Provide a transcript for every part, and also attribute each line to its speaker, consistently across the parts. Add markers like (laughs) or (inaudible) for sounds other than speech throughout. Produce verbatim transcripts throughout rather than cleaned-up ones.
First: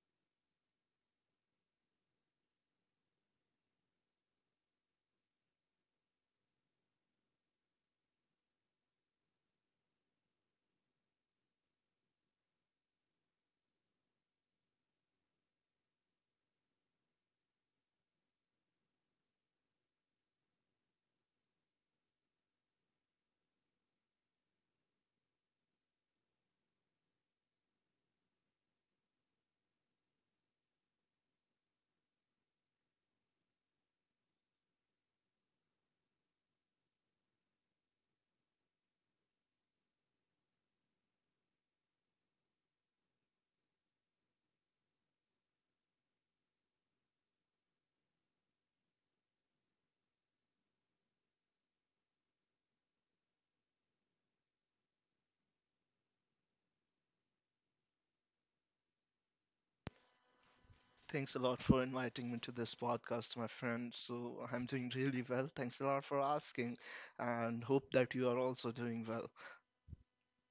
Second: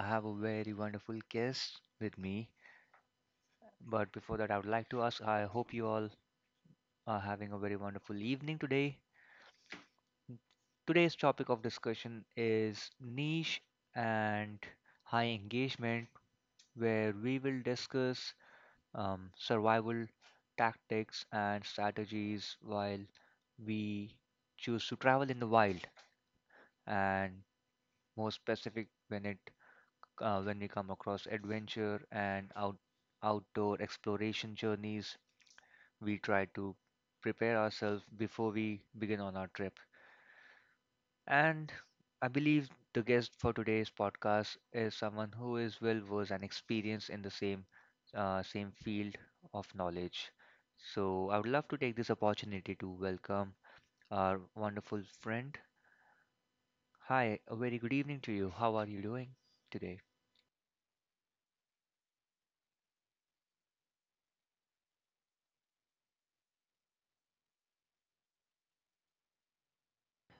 Speaker 1: I have a very wonderful guest with me. But before that, I would like to ask I hope you all are having a very wonderful evening today. Today's topic of discussion is niche and high engagement, where we will discuss um, survival tactics and strategies while we choose to travel in the wild, and more specific when it uh, when we come across adventure and out, outdoor exploration journeys, we try to prepare ourselves before we begin on our trip. And I believe the guest for today's podcast is someone who is well versed and experienced in the same uh, same field of knowledge. So I would love to take this opportunity to welcome our wonderful friend. Hi, a very good evening to you. How are you doing today?
Speaker 2: Thanks a lot for inviting me to this podcast, my friend. So I'm doing really well. Thanks a lot for asking and hope that you are also doing well.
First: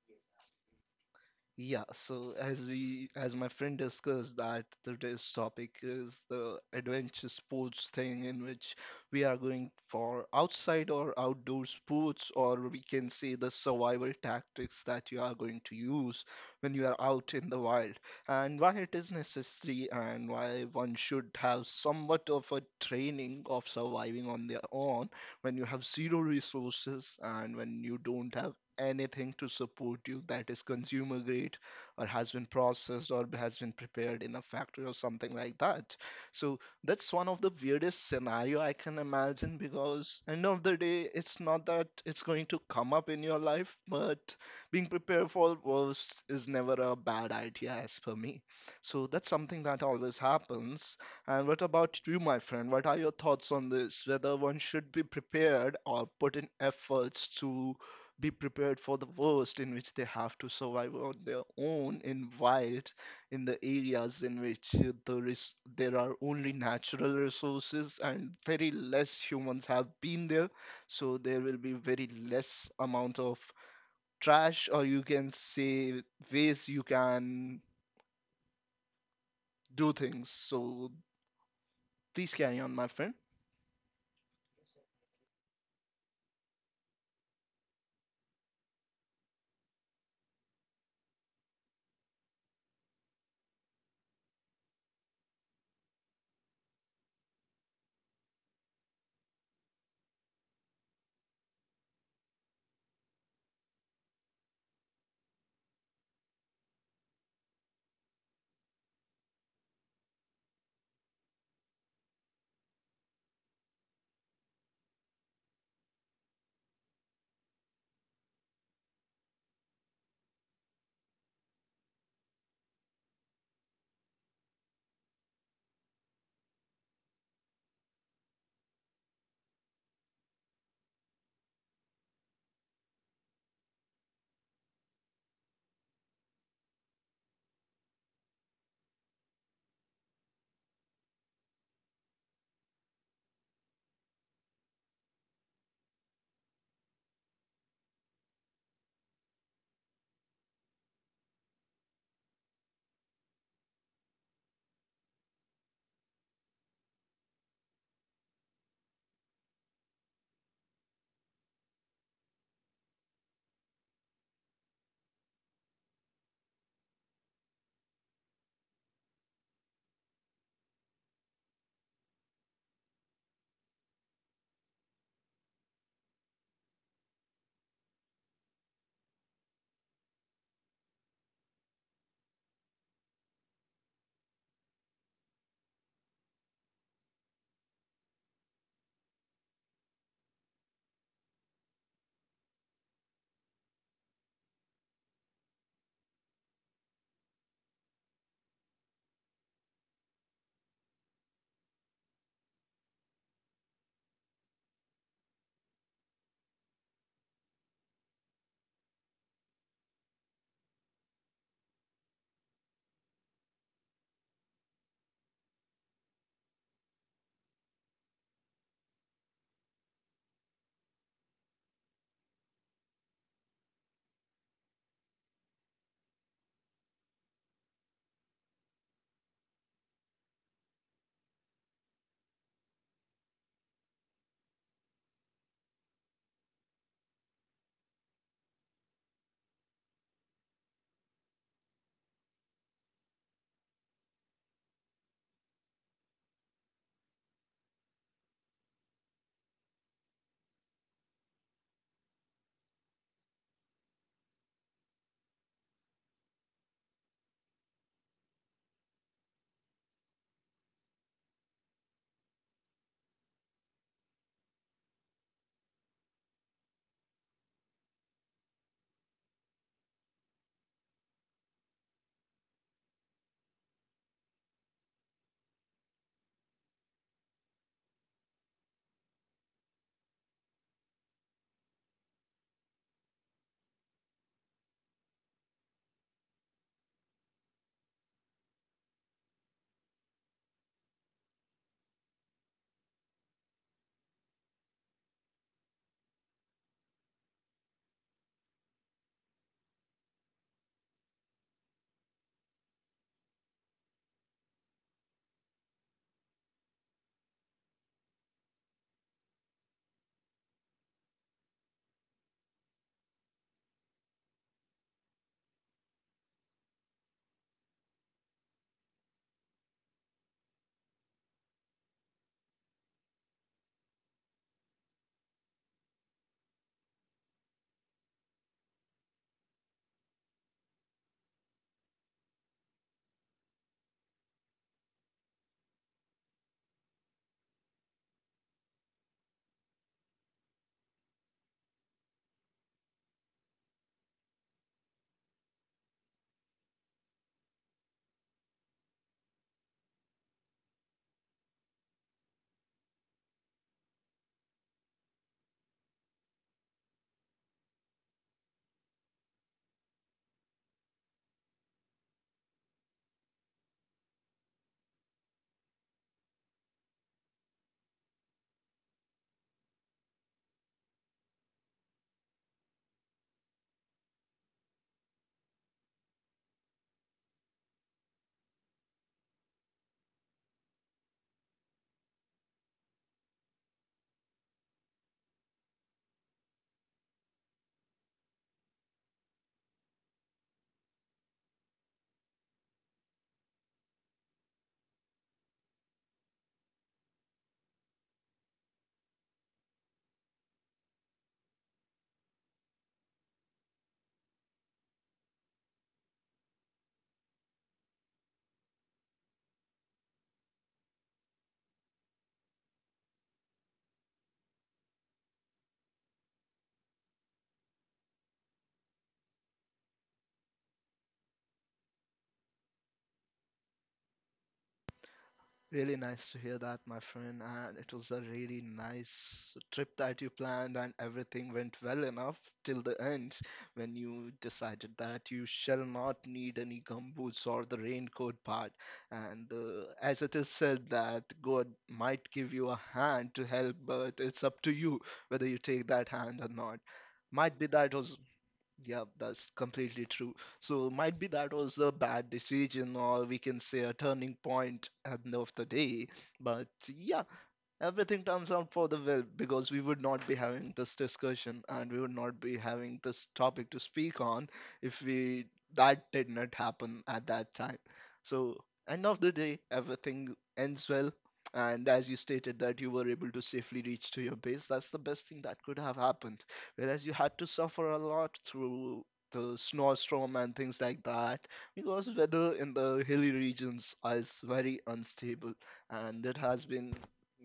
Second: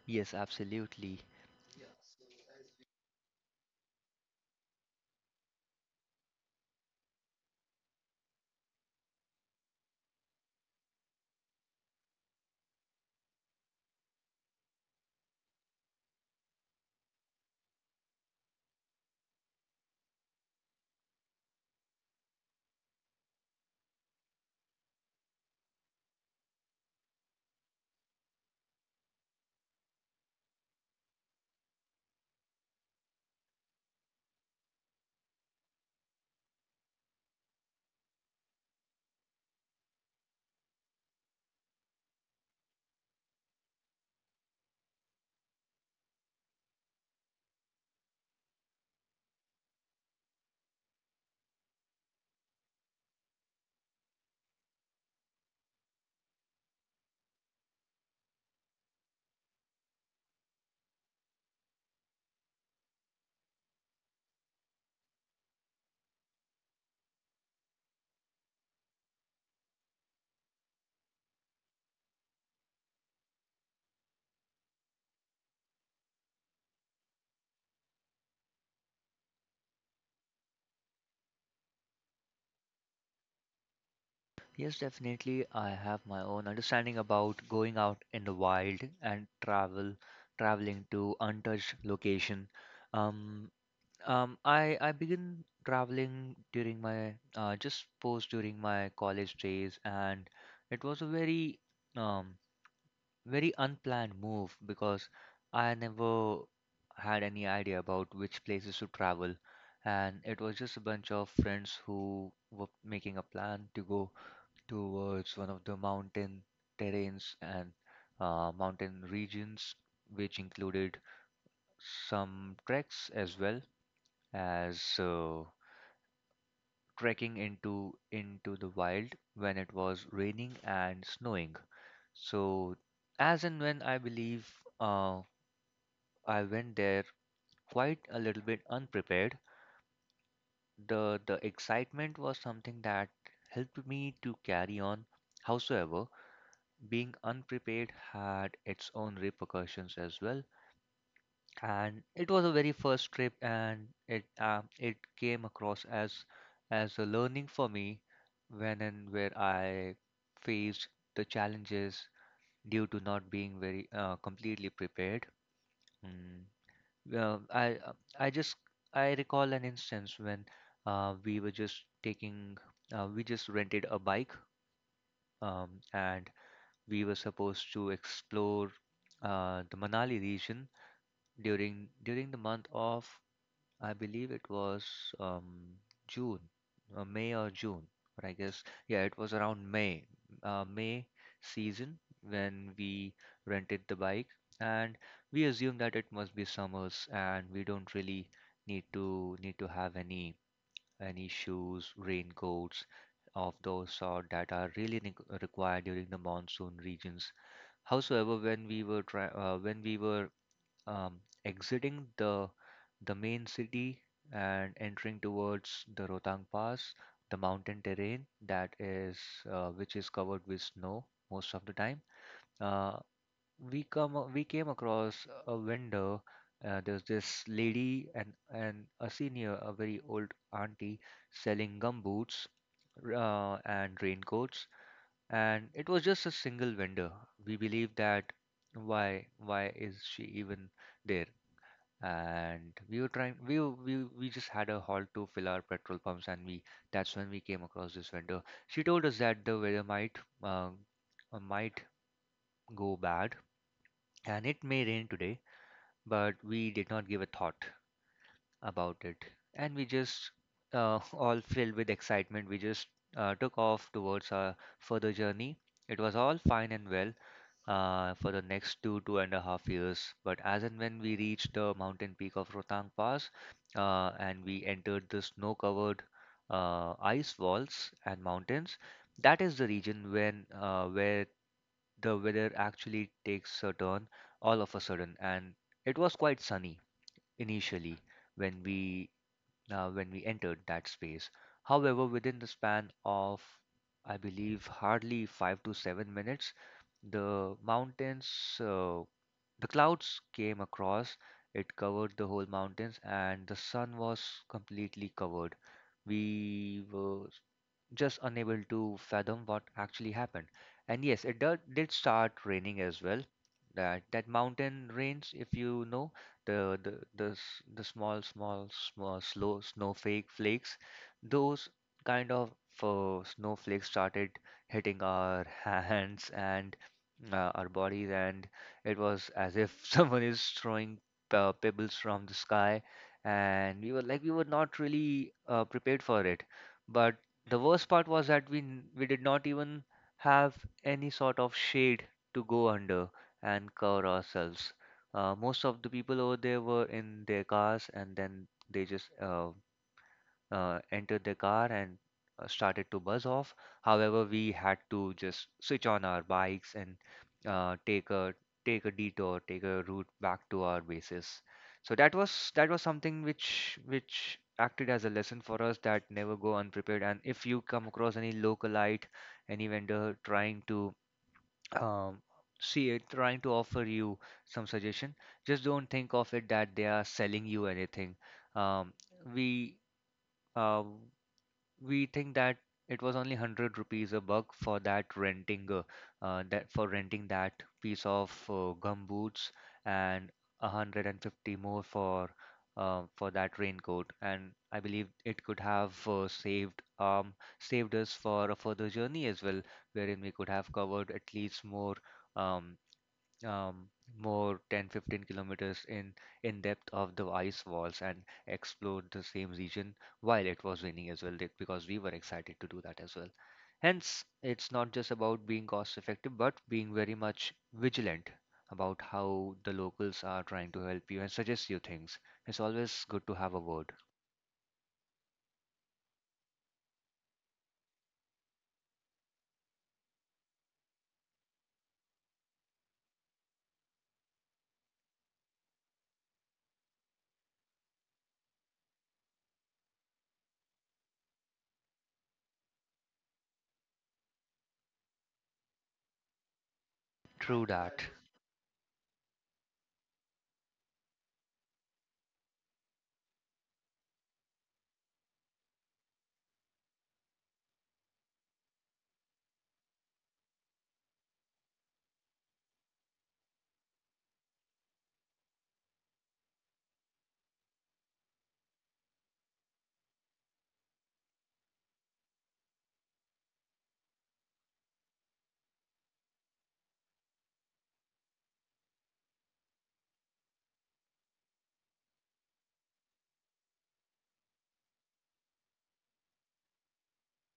Speaker 1: Yes, absolutely.
Speaker 2: Yeah, so as we, as my friend discussed that today's topic is the adventure sports thing in which we are going for outside or outdoor sports, or we can say the survival tactics that you are going to use when you are out in the wild, and why it is necessary and why one should have somewhat of a training of surviving on their own when you have zero resources and when you don't have anything to support you that is consumer grade or has been processed or has been prepared in a factory or something like that. So that's one of the weirdest scenario I can imagine because end of the day it's not that it's going to come up in your life, but being prepared for worst is never a bad idea as per me. So that's something that always happens. And what about you, my friend? What are your thoughts on this? Whether one should be prepared or put in efforts to be prepared for the worst in which they have to survive on their own in wild in the areas in which uh, there is there are only natural resources and very less humans have been there, so there will be very less amount of trash, or you can say ways you can do things. So please carry on, my friend.
Speaker 1: Yes, definitely. I have my own understanding about going out in the wild and travel, traveling to untouched location. Um, um, I I began traveling during my uh, just post during my college days, and it was a very um very unplanned move because I never had any idea about which places to travel, and it was just a bunch of friends who were making a plan to go towards one of the mountain terrains and uh, mountain regions, which included some treks as well as uh, trekking into into the wild when it was raining and snowing. So as and when I believe uh, I went there quite a little bit unprepared. The the excitement was something that helped me to carry on. Howsoever, being unprepared had its own repercussions as well, and it was a very first trip and it um, it came across as as a learning for me when and where I faced the challenges due to not being very uh, completely prepared. mm. Well, I uh, I just I recall an instance when uh, we were just taking uh, we just rented a bike, um, and we were supposed to explore uh, the Manali region during during the month of I believe it was um, June, uh, May or June, or I guess yeah, it was around May, uh, May season when we rented the bike, and we assumed that it must be summers, and we don't really need to need to have any any shoes, raincoats of those sort that are really ne- required during the monsoon regions. Howsoever, when we were try uh, when we were um, exiting the the main city and entering towards the Rotang Pass, the mountain terrain that is uh, which is covered with snow most of the time, uh, we come a- we came across a vendor. Uh, there's this lady and and a senior, a very old auntie, selling gumboots r- uh, and raincoats, and it was just a single vendor. We believe that why why is she even there? And we were trying we were- we we just had a halt to fill our petrol pumps, and we that's when we came across this vendor. She told us that the weather might uh, uh, might go bad, and it may rain today, but we did not give a thought about it, and we just uh, (laughs) all filled with excitement, we just uh, took off towards our further journey. It was all fine and well uh, for the next two, two and a half years. But as and when we reached the mountain peak of Rotang Pass, uh, and we entered the snow covered uh, ice walls and mountains, that is the region when uh, where the weather actually takes a turn all of a sudden. And it was quite sunny initially when we uh, when we entered that space. However, within the span of, I believe, hardly five to seven minutes, the mountains, uh, the clouds came across. It covered the whole mountains, and the sun was completely covered. We were just unable to fathom what actually happened. And yes, it do- did start raining as well. That that mountain rains, if you know, the the the, s- the small, small, small, slow snowflake flakes, those kind of uh, snowflakes started hitting our (laughs) hands and uh, our bodies, and it was as if (laughs) someone is throwing uh, pebbles from the sky, and we were like we were not really uh, prepared for it, but the worst part was that we n- we did not even have any sort of shade to go under and cover ourselves. Uh, most of the people over there were in their cars, and then they just uh, uh, entered the car and uh, started to buzz off. However, we had to just switch on our bikes and uh, take a take a detour, take a route back to our bases. So that was that was something which which acted as a lesson for us that never go unprepared. And if you come across any localite, any vendor trying to um, see it, trying to offer you some suggestion, just don't think of it that they are selling you anything. Um, we uh, we think that it was only one hundred rupees a buck for that renting uh, uh, that for renting that piece of uh, gum boots, and one hundred fifty more for uh, for that raincoat, and I believe it could have uh, saved um saved us for a further journey as well, wherein we could have covered at least more um, um, more ten fifteen kilometers in in depth of the ice walls and explored the same region while it was raining as well that- because we were excited to do that as well, hence it's not just about being cost effective but being very much vigilant about how the locals are trying to help you and suggest you things. It's always good to have a word.
Speaker 2: Really nice to hear that, my friend. And it was a really nice trip that you planned, and everything went well enough till the end when you decided that you shall not need any gumboots or the raincoat part. And uh, as it is said, that God might give you a hand to help, but it's up to you whether you take that hand or not. Might
Speaker 1: True
Speaker 2: be that
Speaker 1: that.
Speaker 2: was. Yeah, that's completely true. So might be that was a bad decision, or we can say a turning point at the end of the day. But yeah, everything turns out for the well because we would not be having this discussion and we would not be having this topic to speak on if we that did not happen at that time. So end of the day, everything ends well. And as you stated that you were able to safely reach to your base, that's the best thing that could have happened. Whereas you had to suffer a lot through the snowstorm and things like that because weather in the hilly regions is very unstable and it has been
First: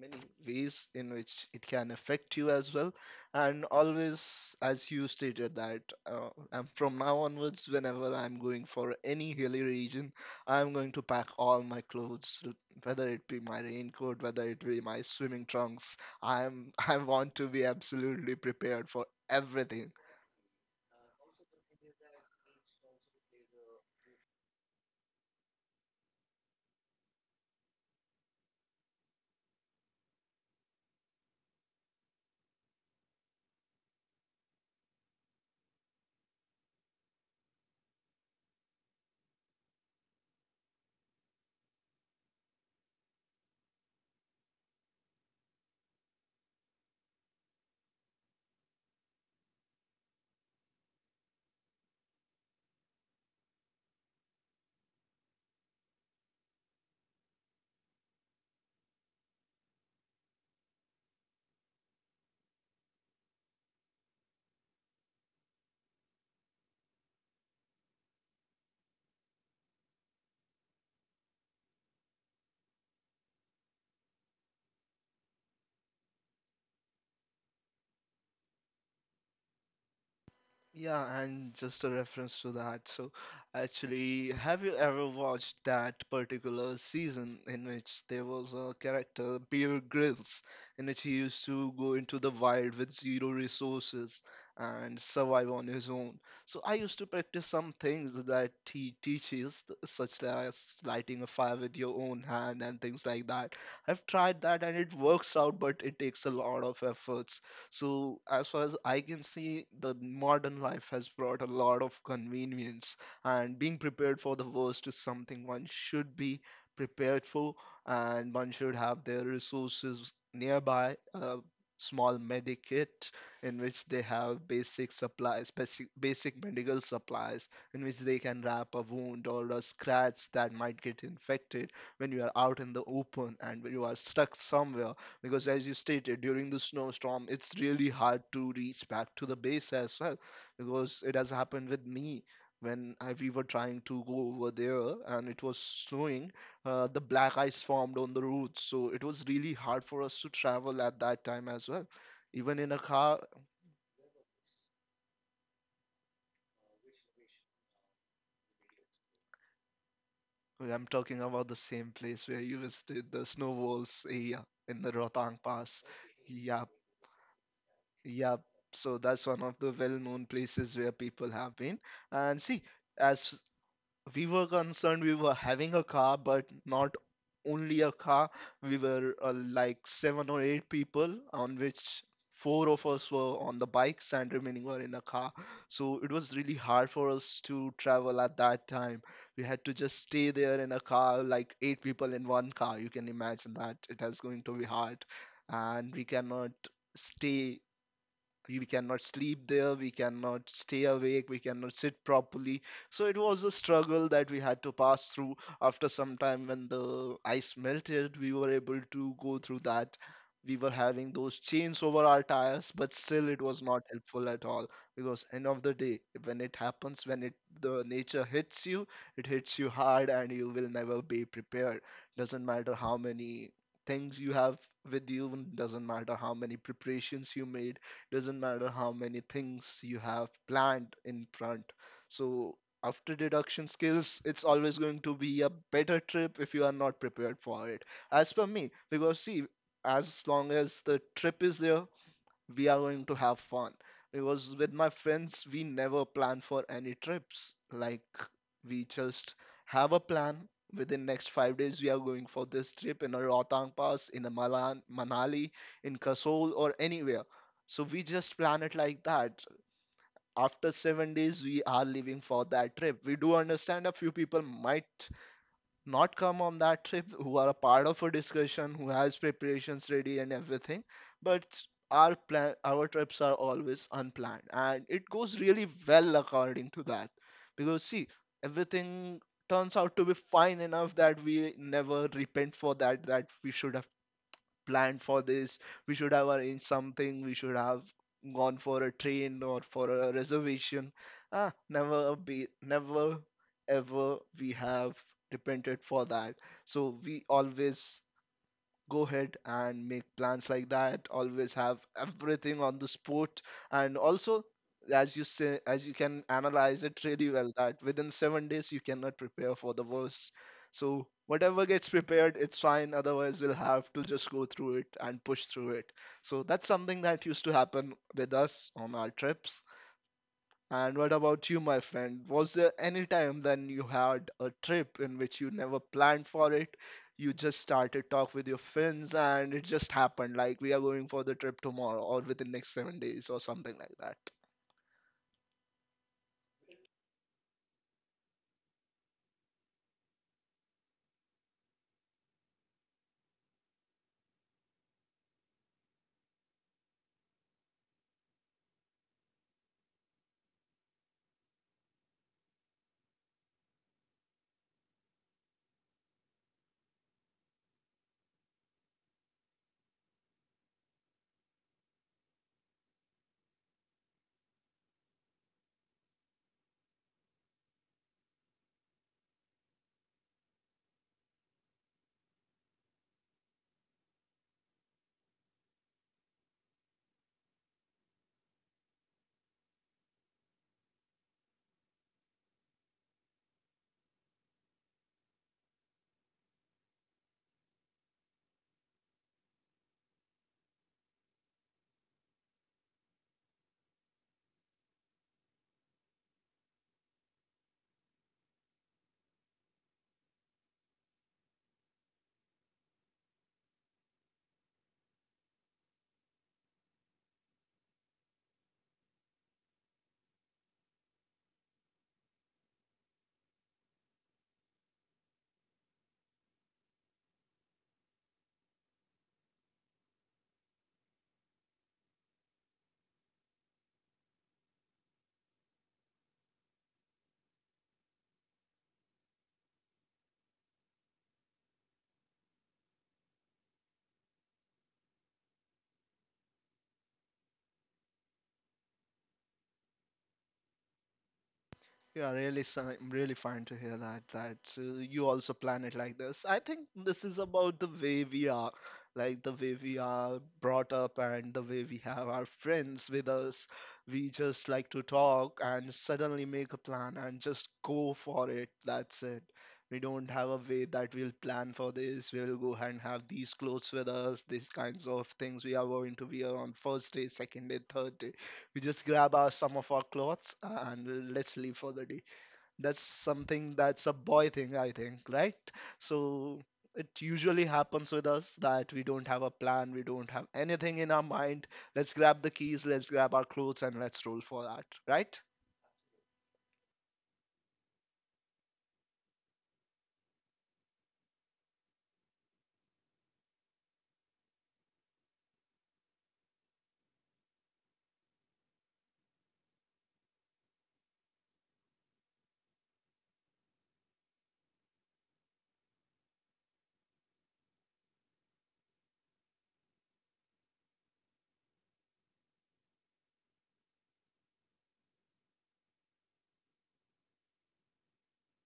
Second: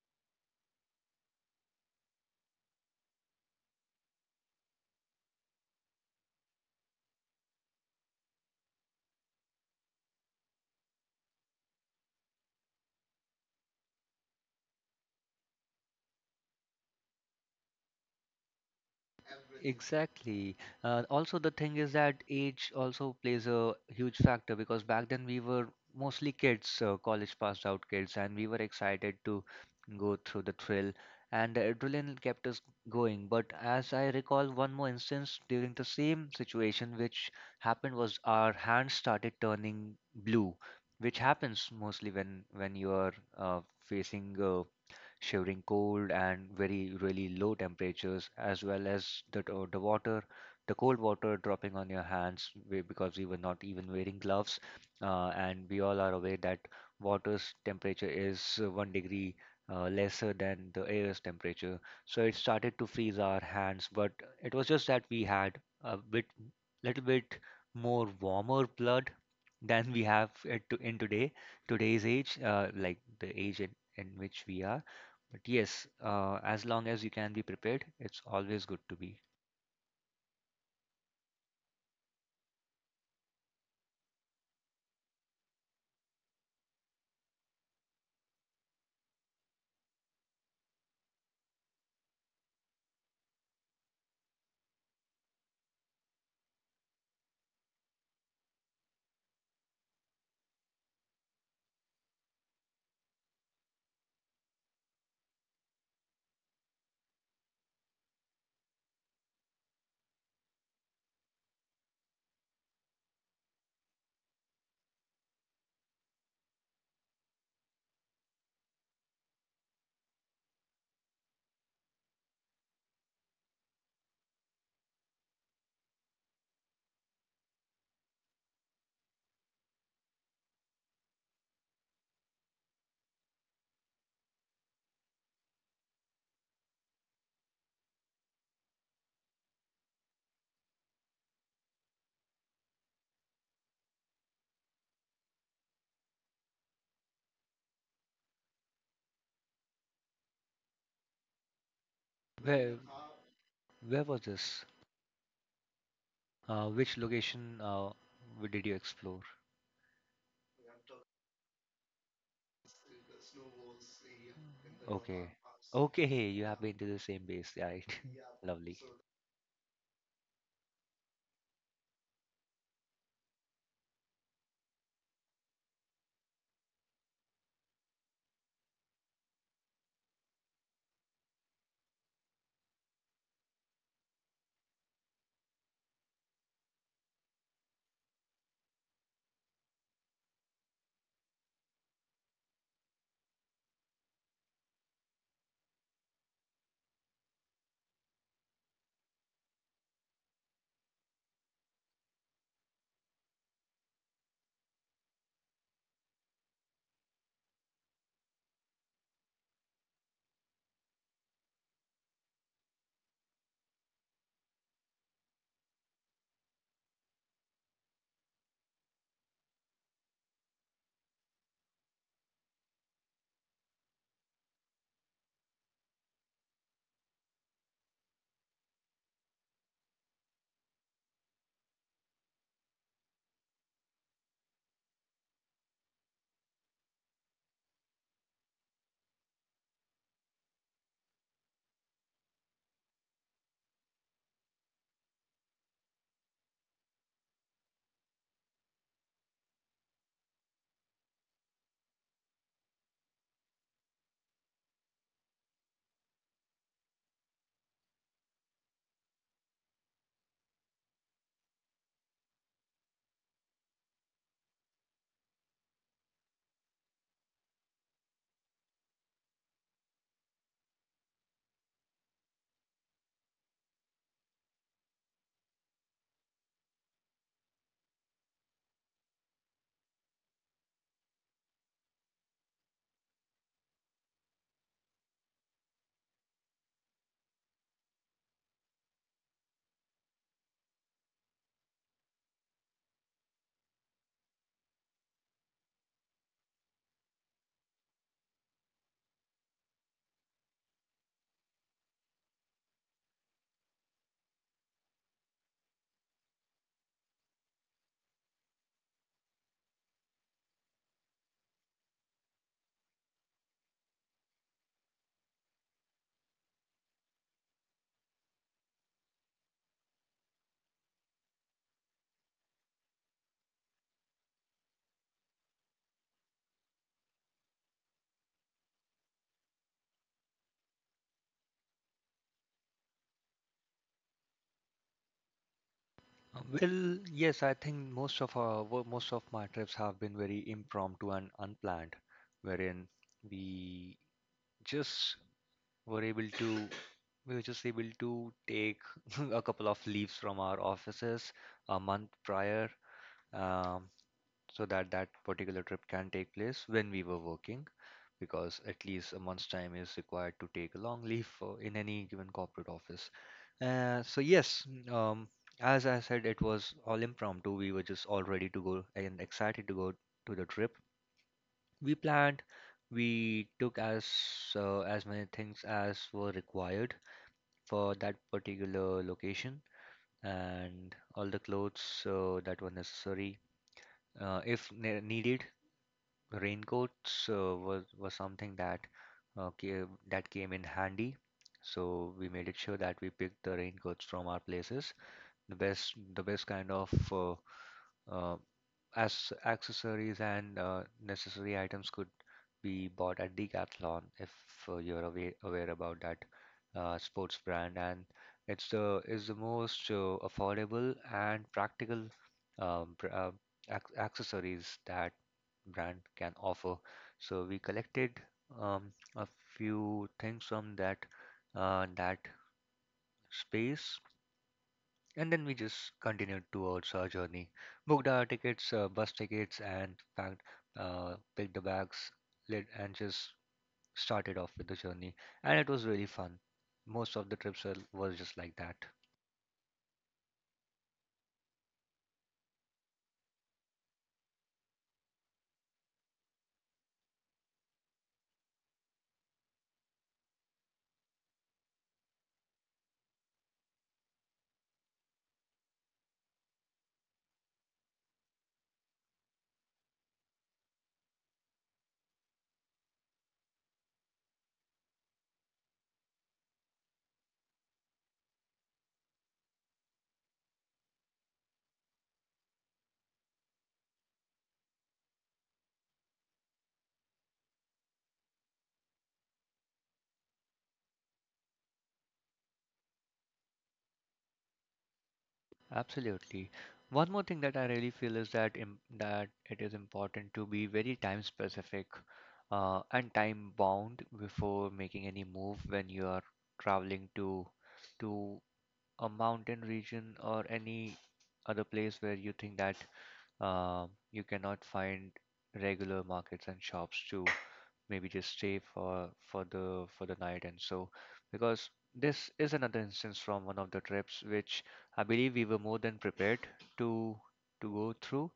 Speaker 2: many ways in which it can affect you as well. And always, as you stated, that uh, um, from now onwards, whenever I'm going for any hilly region, I'm going to pack all my clothes, l- whether it be my raincoat, whether it be my swimming trunks. I'm (laughs) I want to be absolutely prepared for everything.
Speaker 1: Exactly. Uh, also, the thing is that age also plays a huge factor because back then we were mostly kids, uh, college passed out kids, and we were excited to go through the thrill, and the adrenaline kept us going. But as I recall, one more instance during the same situation, which happened was our hands started turning blue, which happens mostly when when you are uh, facing uh, shivering cold and very really low temperatures, as well as the t- the water the cold water dropping on your hands we- because we were not even wearing gloves, uh, and we all are aware that water's temperature is uh, one degree uh, lesser than the air's temperature, so it started to freeze our hands. But it was just that we had a bit little bit more warmer blood than we have it to, in today today's age, uh, like the age in, in which we are. But yes, uh, as long as you can be prepared, it's always good to be.
Speaker 2: Yeah, and just a reference to that. So, actually, have you ever watched that particular season in which there was a character, Bear Grylls, in which he used to go into the wild with zero resources and survive on his own? So, I used to practice some things that he teaches, th- such as lighting a fire with your own hand and things like that. I've tried that and it works out, but it takes a lot of effort. So, as far as I can see, the modern life has brought a lot of convenience, and being prepared for the worst is something one should be prepared for, and one should have their resources nearby. A small medic kit in which they have basic supplies, basic, basic medical supplies, in which they can wrap a wound or a scratch that might get infected when you are out in the open and when you are stuck somewhere because as you stated during the snowstorm it's really hard to reach back to the base as well because it has happened with me when I, we were trying to go over there and it was snowing, uh, the black ice formed on the roads, so it was really hard for us to travel at that time as well, even in
Speaker 1: Where
Speaker 2: a car.
Speaker 1: where was this? Uh, which location uh, w- did you explore?
Speaker 2: I'm talking about the same place where you visited the snow walls area in the
Speaker 1: Okay.
Speaker 2: Rotang Pass.
Speaker 1: Okay, you
Speaker 2: Yeah,
Speaker 1: have been to the same base, right?
Speaker 2: yeah.
Speaker 1: (laughs) Lovely.
Speaker 2: So
Speaker 1: Uh,
Speaker 2: that's one of the well-known places where people have been. And see, as we were concerned, we were having a car, but not only a car. We were uh, like seven or eight people, on which four of us were on the bikes and remaining were in a car. So it was really hard for us to travel at that time. We had to just stay there in a car, like eight people in one car. You can imagine that it was going to be hard, and we cannot stay, we cannot sleep there, we cannot stay awake, we cannot sit properly, so it was a struggle that we had to pass through. After some time when the ice melted we were able to go through that. We were having those chains over our tires but still it was not helpful at all because end of the day when it happens, when it the nature hits you, it hits you hard and you will never be prepared. Doesn't matter how many things you have with you, doesn't matter how many preparations you made, doesn't matter how many things you have planned in front. So after deduction skills it's always going to be a better trip if you are not prepared for it, as per me, because see, as long as the trip is there we are going to have fun, because with my friends we never plan for any trips. Like, we just have a plan, within next five days we are going for this trip in a Rohtang Pass in a Malan, Manali, in Kasol or anywhere. So we just plan it like that. After seven days we are leaving for that trip. We do understand a few people might not come on that trip who are a part of a discussion who has preparations ready and everything, but our plan, our trips are always unplanned, and it goes really well according to that. Because see, everything turns out to be fine enough that we never repent for that, that we should have planned for this. We should have arranged something. We should have gone for a train or for a reservation. Ah, never be, never ever we have repented for that. So we always go ahead and make plans like that, always have everything on the spot. And also, as you say, as you can analyze it really well, that within seven days you cannot prepare for the worst, so whatever gets prepared it's fine, otherwise we'll have to just go through it and push through it. So that's something that used to happen with us on our trips. And what about you, my friend? Was there any time then you had a trip in which you never planned for it? You just started talk with your friends and it just happened like we are going for the trip tomorrow or within next seven days or something like that.
Speaker 1: Well, yes, I think most of our wo- most of my trips have been very impromptu and unplanned, wherein we just were able to we were just able to take (laughs) a couple of leaves from our offices a month prior, um, so that that particular trip can take place when we were working, because at least a month's time is required to take a long leave for, in any given corporate office. Uh, so yes, mm, um, as I said, it was all impromptu. We were just all ready to go and excited to go to the trip. We planned, we took as uh, as many things as were required for that particular location and all the clothes uh, that were necessary. Uh, if ne needed, raincoats uh, was was something that uh, came, that came in handy. So we made it sure that we picked the raincoats from our places, the best the best kind of uh, uh, as accessories and uh, necessary items could be bought at Decathlon if uh, you're aware, aware about that uh, sports brand, and it's the is the most uh, affordable and practical um, pr- uh, ac- accessories that brand can offer. So we collected um, a few things from that uh, that space, and then we just continued towards our journey, booked our tickets, uh, bus tickets, and packed, uh, picked the bags, lit, and just started off with the journey. And it was really fun. Most of the trips were, was just like that.
Speaker 2: Yeah, really, si- really fine to hear that. That uh, you also plan it like this. I think this is about the way we are, like the way we are brought up and the way we have our friends with us. We just like to talk and suddenly make a plan and just go for it. That's it. We don't have a way that we'll plan for this. We'll go and have these clothes with us, these kinds of things we are going to wear on first day, second day, third day. We just grab our some of our clothes uh, and let's leave for the day. That's something that's a boy thing I think, right? So it usually happens with us that we don't have a plan, we don't have anything in our mind. Let's grab the keys, let's grab our clothes, and let's roll for that, right?
Speaker 1: Absolutely. One more thing that I really feel is that im that it is important to be very time specific, uh, and time bound before making any move when you are traveling to to a mountain region or any other place where you think that, uh, you cannot find regular markets and shops to maybe just stay for for the for the night. And so, because this is another instance from one of the trips which I believe we were more than prepared to to go through.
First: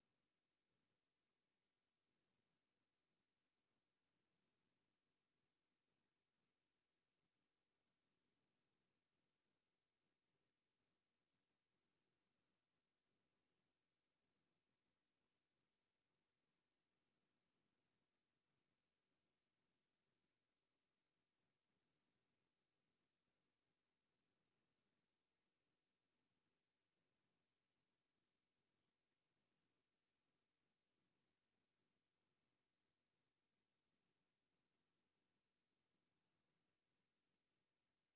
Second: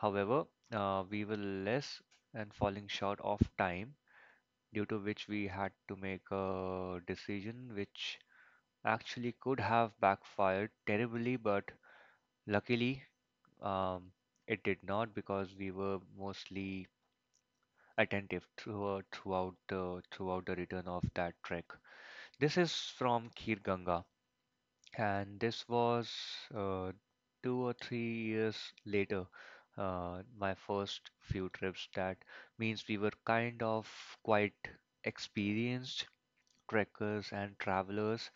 Speaker 1: However, uh, we were less and falling short of time, due to which we had to make a decision which actually could have backfired terribly, but luckily, um, it did not because we were mostly attentive through, throughout the throughout the return of that trek. This is from Khir Ganga, and this was, uh, two or three years later. Uh, my first few trips. That means we were kind of quite experienced trekkers and travelers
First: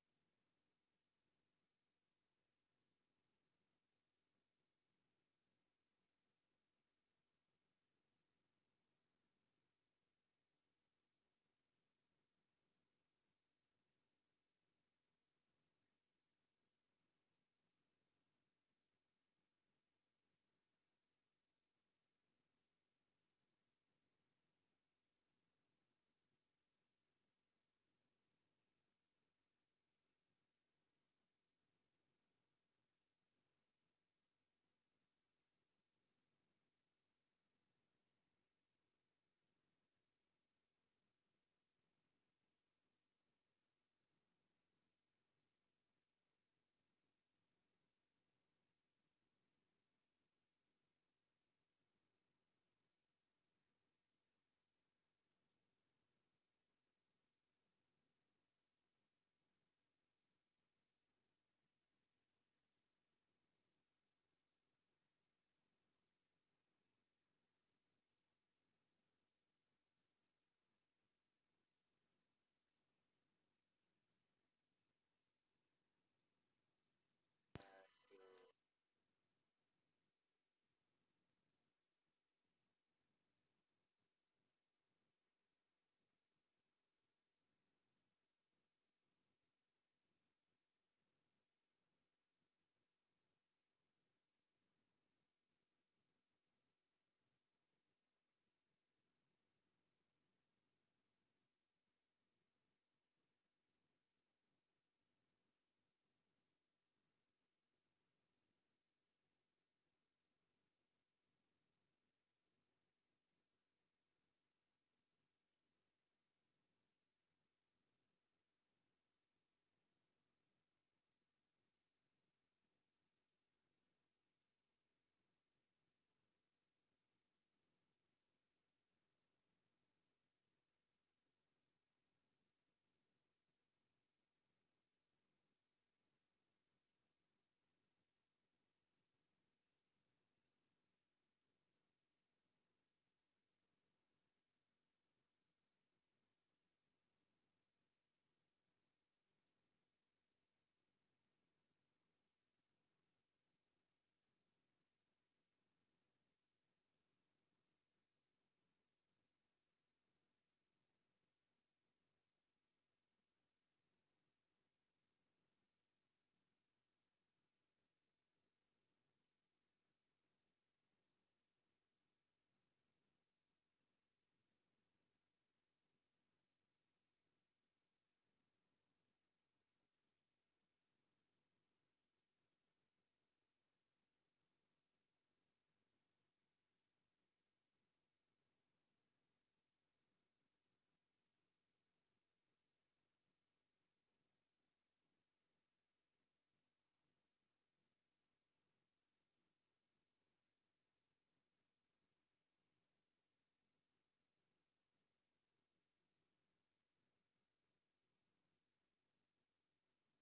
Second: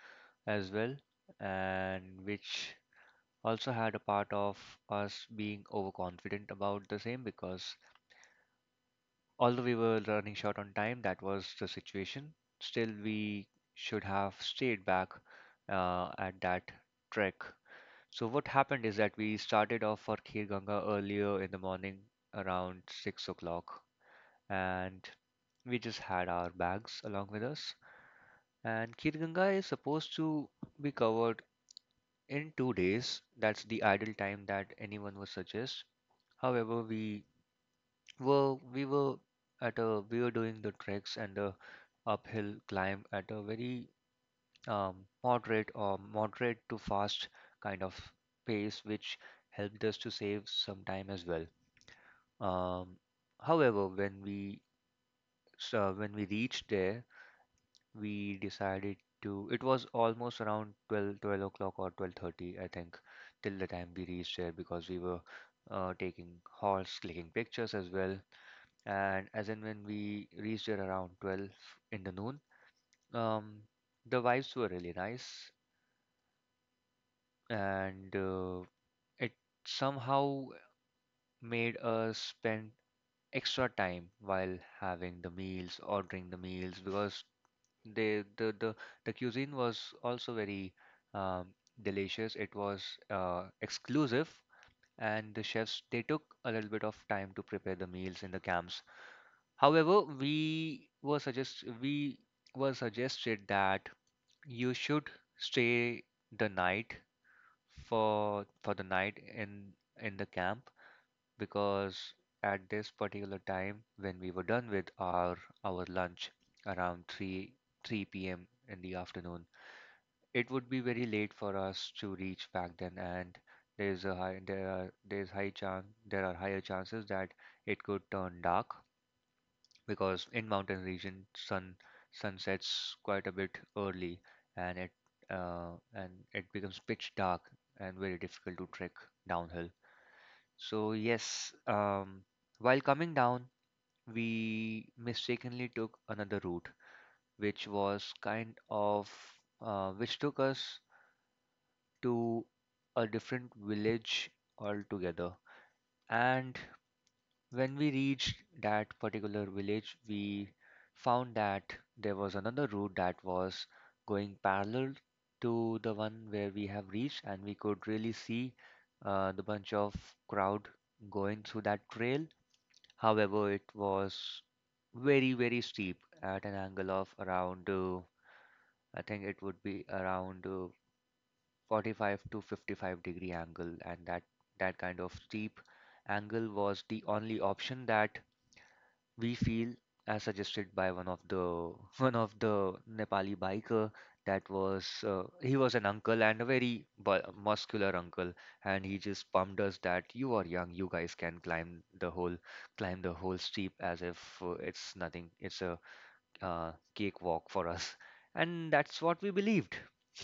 Speaker 1: as well, and which also had a part of us being overconfident about the same because although we were running short on time, that was the situation. Still, we should have stayed back, uh, at that trek. So what happened is that we started off for Khir Ganga earlier in the morning around six o'clock, and we just had our bags along with us. And Khir Ganga is supposed to be covered in two days. That's the ideal time that anyone would suggest. However, we were we were at a we were doing the treks and the uphill climb at a very, um, moderate or moderate to fast kind of pace, which helped us to save some time as well. Um, however, when we so when we reached there, we decided to. It was almost around twelve twelve o'clock or twelve thirty, I think, till the time we reached there because we were, uh, taking halts, clicking pictures as well. And as and when we reached there around twelve in the noon, um, the vibes were really nice, and, uh, it somehow made us spend extra time while having the meals, ordering the meals, because they the the, the cuisine was also very, um, delicious. It was, uh, exclusive, and the chefs, they took a little bit of time to prepare the meals in the camps. However, we were suggest we were suggested that you should stay the night for for the night in in the camp because at this particular time when we were done with our our lunch around three three p m in the afternoon, it would be very late for us to reach back. Then, and there's a high there are there's high chance there are higher chances that it could turn dark because in mountain region, sun sun sets quite a bit early, and it uh, and it becomes pitch dark and very difficult to trek downhill. So yes, um, while coming down, we mistakenly took another route, which was kind of, uh, which took us to a different village altogether. And when we reached that particular village, we found that there was another route that was going parallel to the one where we have reached, and we could really see, uh, the bunch of crowd going through that trail. However, it was very, very steep at an angle of around, uh, I think it would be around, uh, forty-five to fifty-five degree angle, and that that kind of steep angle was the only option that we feel, as suggested by one of the (laughs) one of the Nepali biker. That was, uh, he was an uncle and a very bu- muscular uncle, and he just pumped us that you are young, you guys can climb the whole climb the whole steep as if, uh, it's nothing, it's a, uh, cakewalk for us. (laughs) And that's what we believed.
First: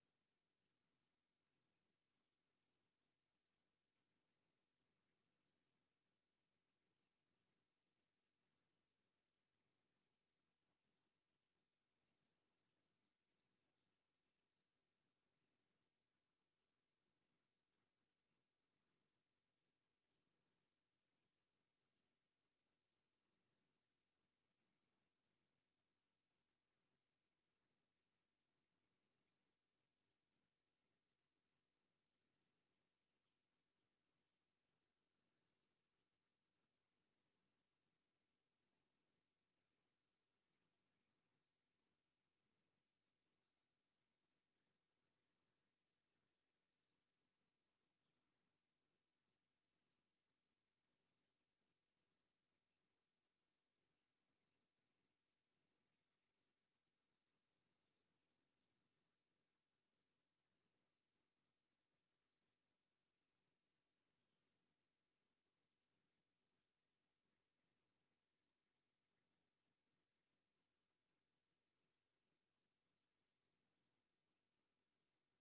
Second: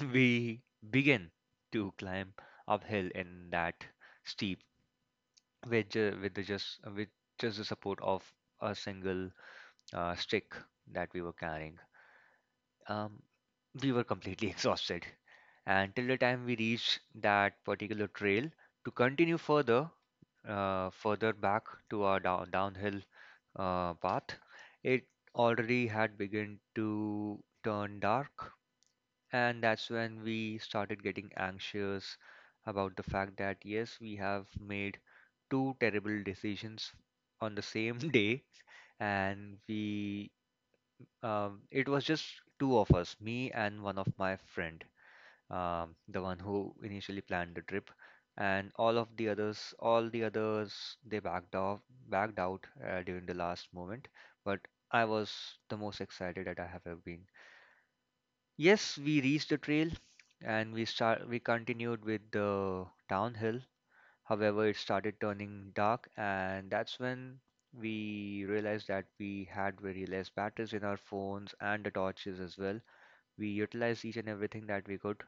Speaker 1: (laughs) We began to climb uphill in that steep with ju- with the just with just the support of a single, uh, stick that we were carrying. Um, we were completely (laughs) exhausted. And till the time we reached that particular trail, to continue further, uh, further back to our down, downhill, uh, path, it already had begun to turn dark. And that's when we started getting anxious about the fact that, yes, we have made two terrible decisions on the same (laughs) day, and we, um, it was just two of us, me and one of my friend, um, the one who initially planned the trip, and all of the others, all the others, they backed off, backed out, uh, during the last moment. But I was the most excited that I have ever been. Yes, we reached the trail, and we start, we continued with the downhill. However, it started turning dark, and that's when we realized that we had very less batteries in our phones and the torches as well. We utilized each and everything that we could,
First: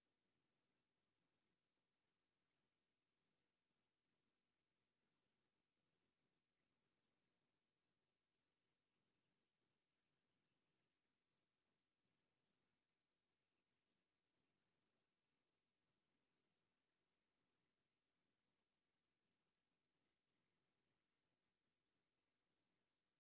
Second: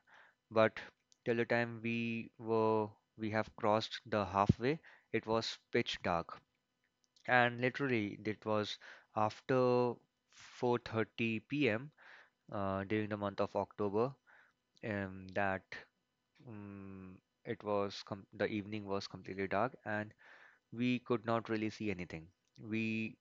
Speaker 1: but till the time we were we have crossed the halfway, it was pitch dark. And literally, it was after four thirty p m. Uh, during the month of October, um, that um, it was com- the evening was completely dark and we could not really see anything. We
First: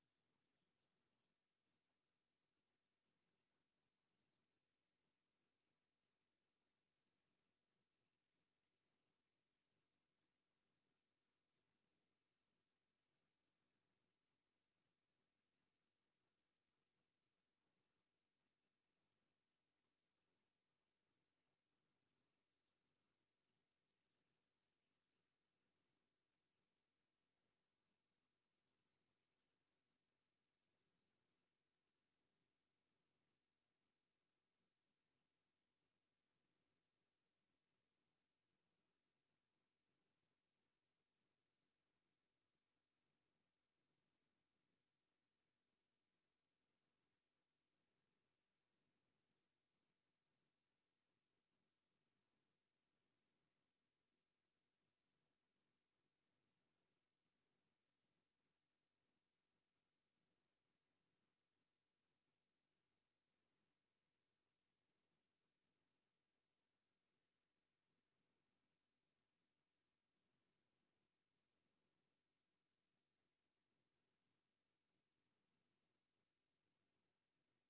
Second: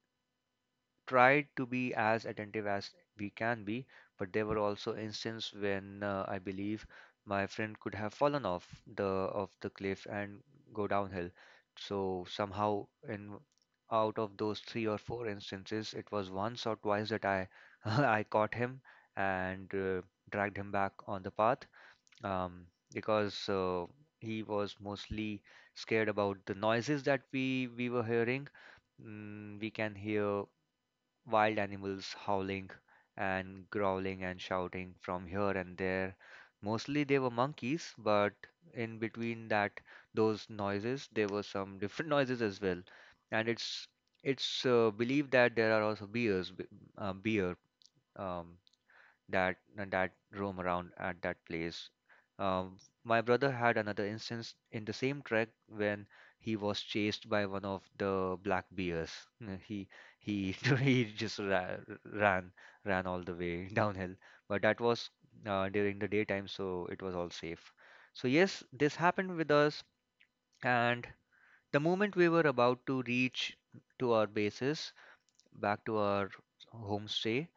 Speaker 1: tried to be as attentive as we can be, but there were also instances when, uh, I believe my friend could have fallen off the of the cliff and go downhill. So somehow in out of those three or four instances, it was once or twice that I (laughs) I caught him and, uh, dragged him back on the path, um, because uh, he was mostly scared about the noises that we we were hearing. Mm, we can hear wild animals howling and growling and shouting from here and there. Mostly they were monkeys, but in between that, those noises, there were some different (laughs) noises as well. And it's it's uh, believed that there are also bears, b- uh, bear, um, that that roam around at that place. Um, my brother had another instance in the same trek when he was chased by one of the black bears. Uh, He he (laughs) he just ra ran ran all the way (laughs) downhill, but that was, uh, during the daytime, so it was all safe. So yes, this happened with us, and the moment we were about to reach to our bases, back to our homestay,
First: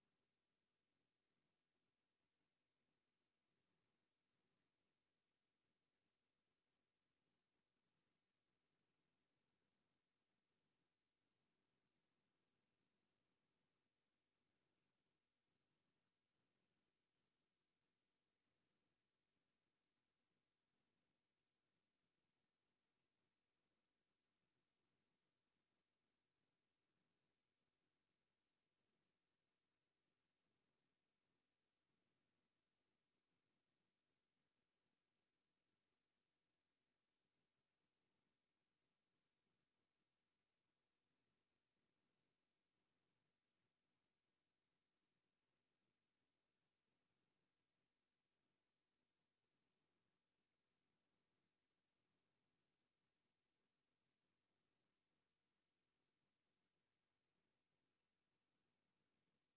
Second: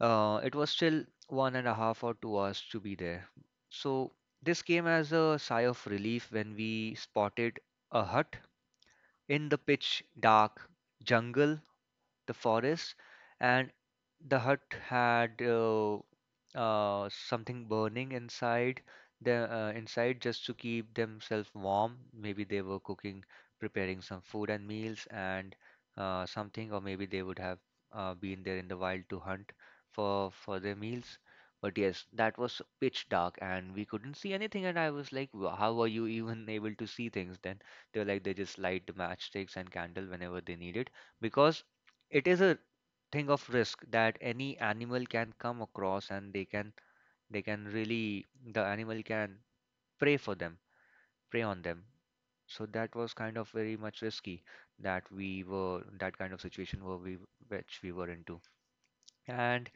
Speaker 1: uh, it was still one and a half or two hours to be there. So this came as a sigh of relief when we spotted a hut in the pitch dark jungle, the forest, and the hut had, uh, uh, something burning inside the uh, inside, just to keep themselves warm. Maybe they were cooking, preparing some food and meals and, uh, something, or maybe they would have, uh, been there in the wild to hunt for for their meals. But yes, that was pitch dark and we couldn't see anything. And I was like, "Wh- how are you even (laughs) able to see things then?" They were like, they just light the matchsticks and candle whenever they needed because it is a thing of risk that any animal can come across and they can they can really, the animal can prey for them prey on them. So that was kind of very much risky, that we were that kind of situation were we which we were into. And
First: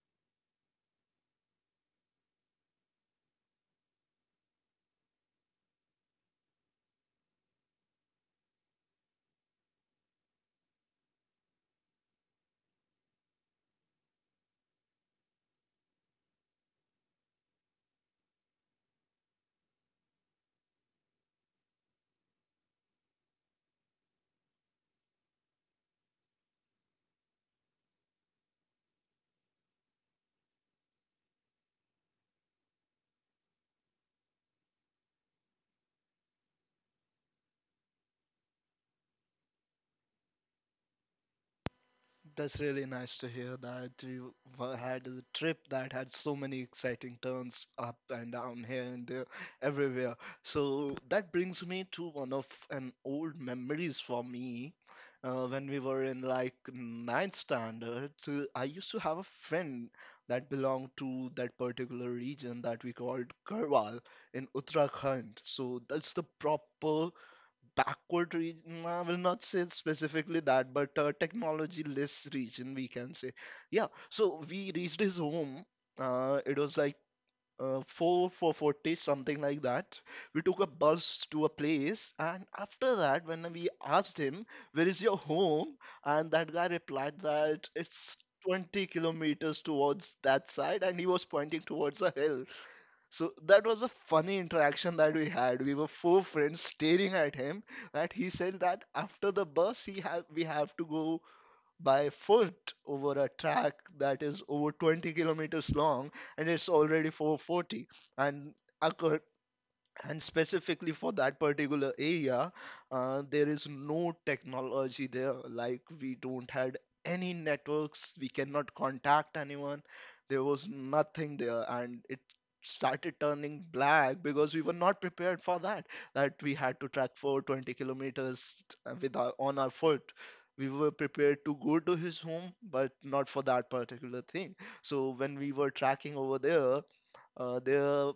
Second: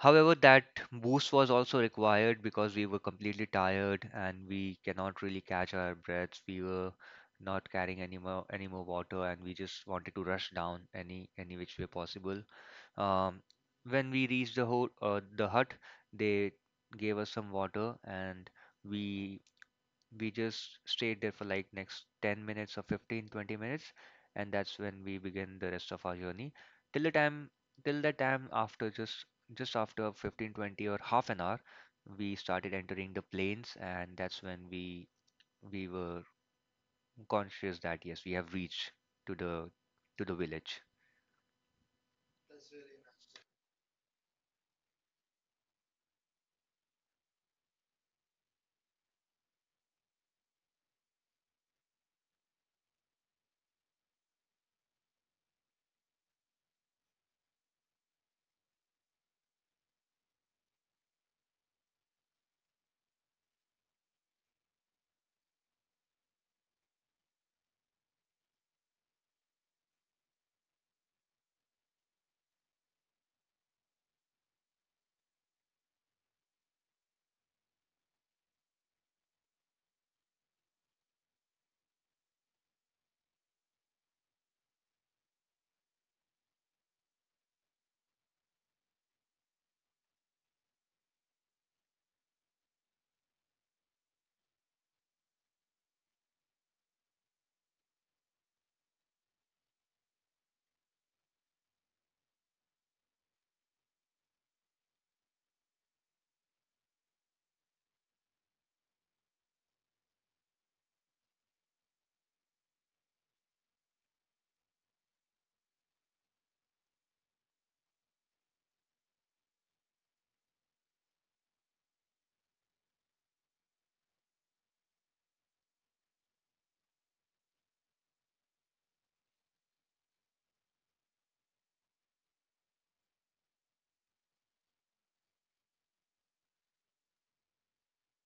Speaker 1: however, that boost was also required because we were completely tired and we cannot really catch our breaths. We were not carrying any more any more water, and we just wanted to rush down any any which way possible. Um, when we reached the ho uh, the hut, they gave us some water, and we we just stayed there for like next ten minutes or fifteen, twenty minutes, and that's when we begin the rest of our journey. Till the time till the time after just just after fifteen, twenty, or half an hour, we started entering the plains, and that's when we we were conscious that yes, we have reached to the, to the village.
Speaker 2: That's really nice to hear that you wa- had a trip that had so many exciting turns up and down here and there, everywhere. So that brings me to one of an old memories for me. Uh, when we were in like ninth standard, uh, I used to have a friend that belonged to that particular region that we called Garhwal in Uttarakhand. So that's the proper backward region. I will not say specifically that, but uh, technology less region, we can say. Yeah, so we reached his home. Uh, it was like uh, four four forty, something like that. We took a bus to a place, and after that when we asked him, where is your home? And that guy replied that it's twenty kilometers towards that side, and he was pointing towards a hill. So that was a funny interaction that we had. We were four friends staring at him, that he said that after the bus, he have we have to go by foot over a track that is over twenty kilometers long, and it's already four forty. And acco- and specifically for that particular area, uh, there is no technology there. Like, we don't had any networks, we cannot contact anyone. There was nothing there, and it started turning black because we were not prepared for that, that we had to track for twenty kilometers uh, with our, on our foot. We were prepared to go to his home, but not for that particular thing. So when we were tracking over there, uh, there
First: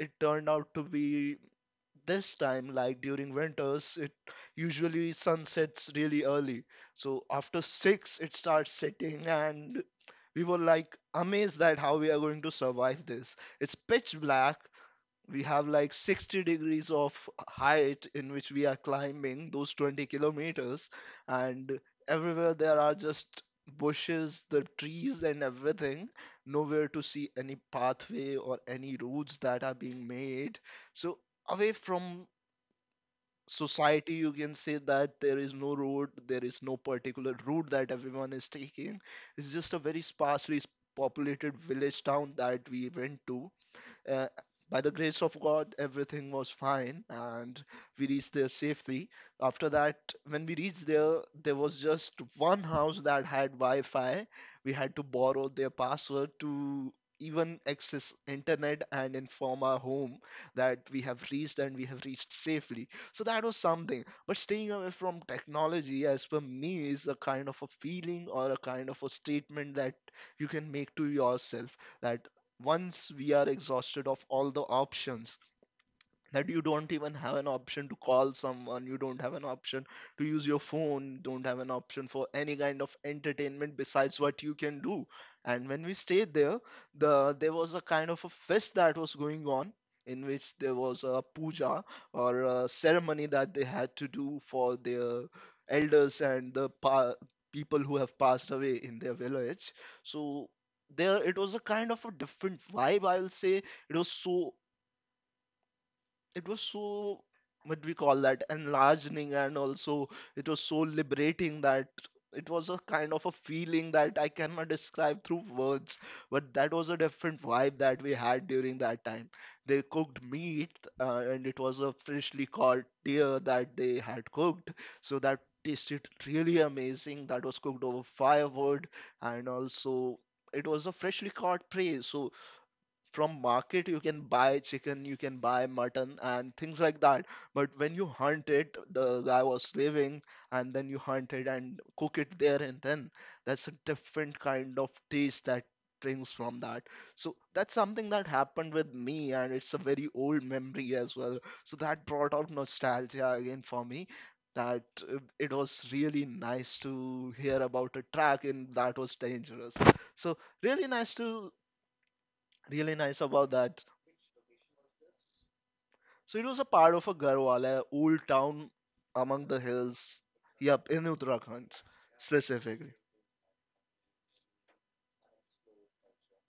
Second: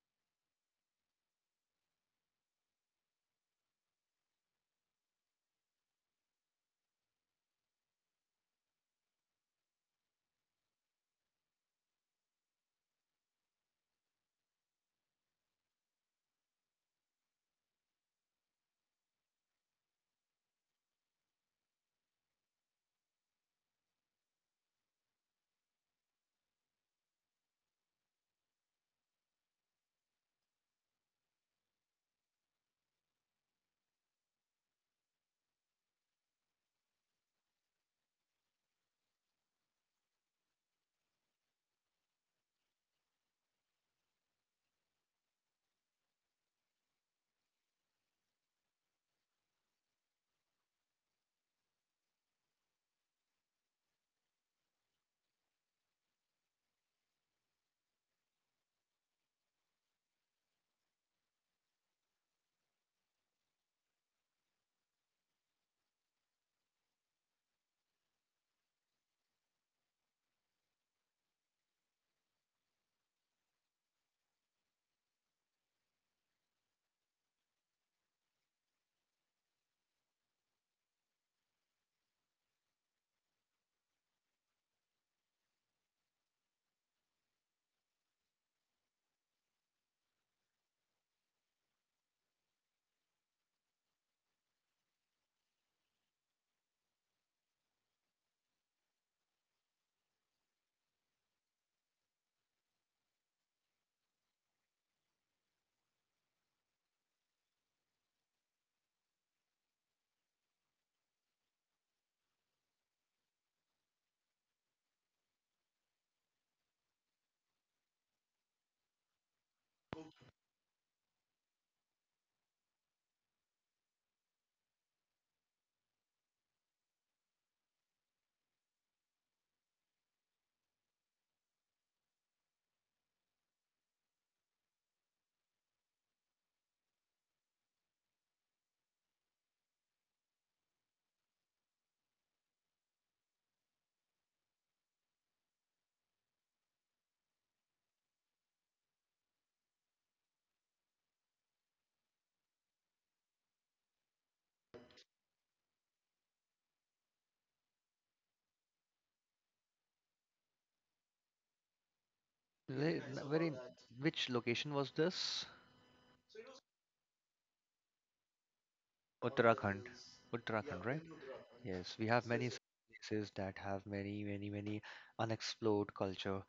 Speaker 2: it turned out to be, this time, like during winters, it usually sunsets really early. So after six, it starts setting, and we were like amazed that how we are going to survive this. It's pitch black, we have like sixty degrees of height in which we are climbing those twenty kilometers, and everywhere there are just bushes, the trees and everything, nowhere to see any pathway or any routes that are being made. So, away from society, you can say that there is no road, there is no particular route that everyone is taking. It's just a very sparsely populated village town that we went to. uh, by the grace of God, everything was fine, and we reached there safely. After that, when we reached there, there was just one house that had Wi-Fi. We had to borrow their password to even access internet and inform our home that we have reached and we have reached safely. So that was something. But staying away from technology, as per me, is a kind of a feeling or a kind of a statement that you can make to yourself, that once we are exhausted of all the options, that you don't even have an option to call someone, you don't have an option to use your phone, you don't have an option for any kind of entertainment besides what you can do. And when we stayed there, the there was a kind of a fest that was going on, in which there was a puja or a ceremony that they had to do for their elders and the pa- people who have passed away in their village. So there, it was a kind of a different vibe, I will say. It was so it was so what do we call that, enlarging, and also it was so liberating. That it was a kind of a feeling that I cannot describe through words, but that was a different vibe that we had during that time. They cooked meat, uh, and it was a freshly caught deer that they had cooked, so that tasted really amazing. That was cooked over firewood, and also it was a freshly caught prey. So from market you can buy chicken, you can buy mutton and things like that, but when you hunt it, the guy was living and then you hunt it and cook it there and then, that's a different kind of taste that brings from that. So that's something that happened with me, and it's a very old memory as well. So that brought out nostalgia again for me, that uh, it was really nice to hear about a track, and that was dangerous. So really nice to really
Speaker 1: Ve- n-
Speaker 2: nice
Speaker 1: Very,
Speaker 2: about that.
Speaker 1: which location was this?
Speaker 2: So it was a part of a Garhwala old town among the
Speaker 1: Uttarakhand.
Speaker 2: hills.
Speaker 1: Uttarakhand,
Speaker 2: Yep,
Speaker 1: right?
Speaker 2: in Uttarakhand
Speaker 1: Yes, we have many such
Speaker 2: specifically.
Speaker 1: places that have many, many, many unexplored culture.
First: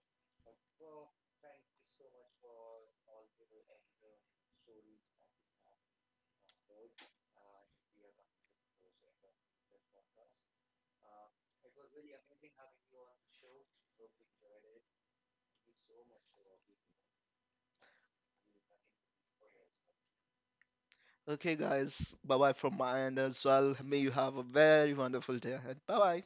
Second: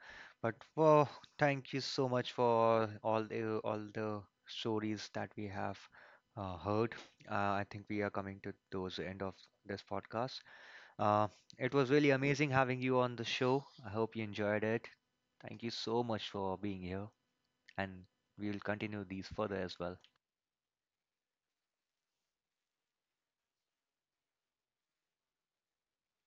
Speaker 1: But wow, thank you so much for all the all the stories that we have, uh, heard. Uh, I think we are coming to those end of this podcast. Uh, it was really amazing having you on the show. I hope you enjoyed it. Thank you so much for being here, and we will continue these further as well.
Speaker 2: Okay, guys, bye bye from my end as well. May you have a very wonderful day ahead. Bye bye.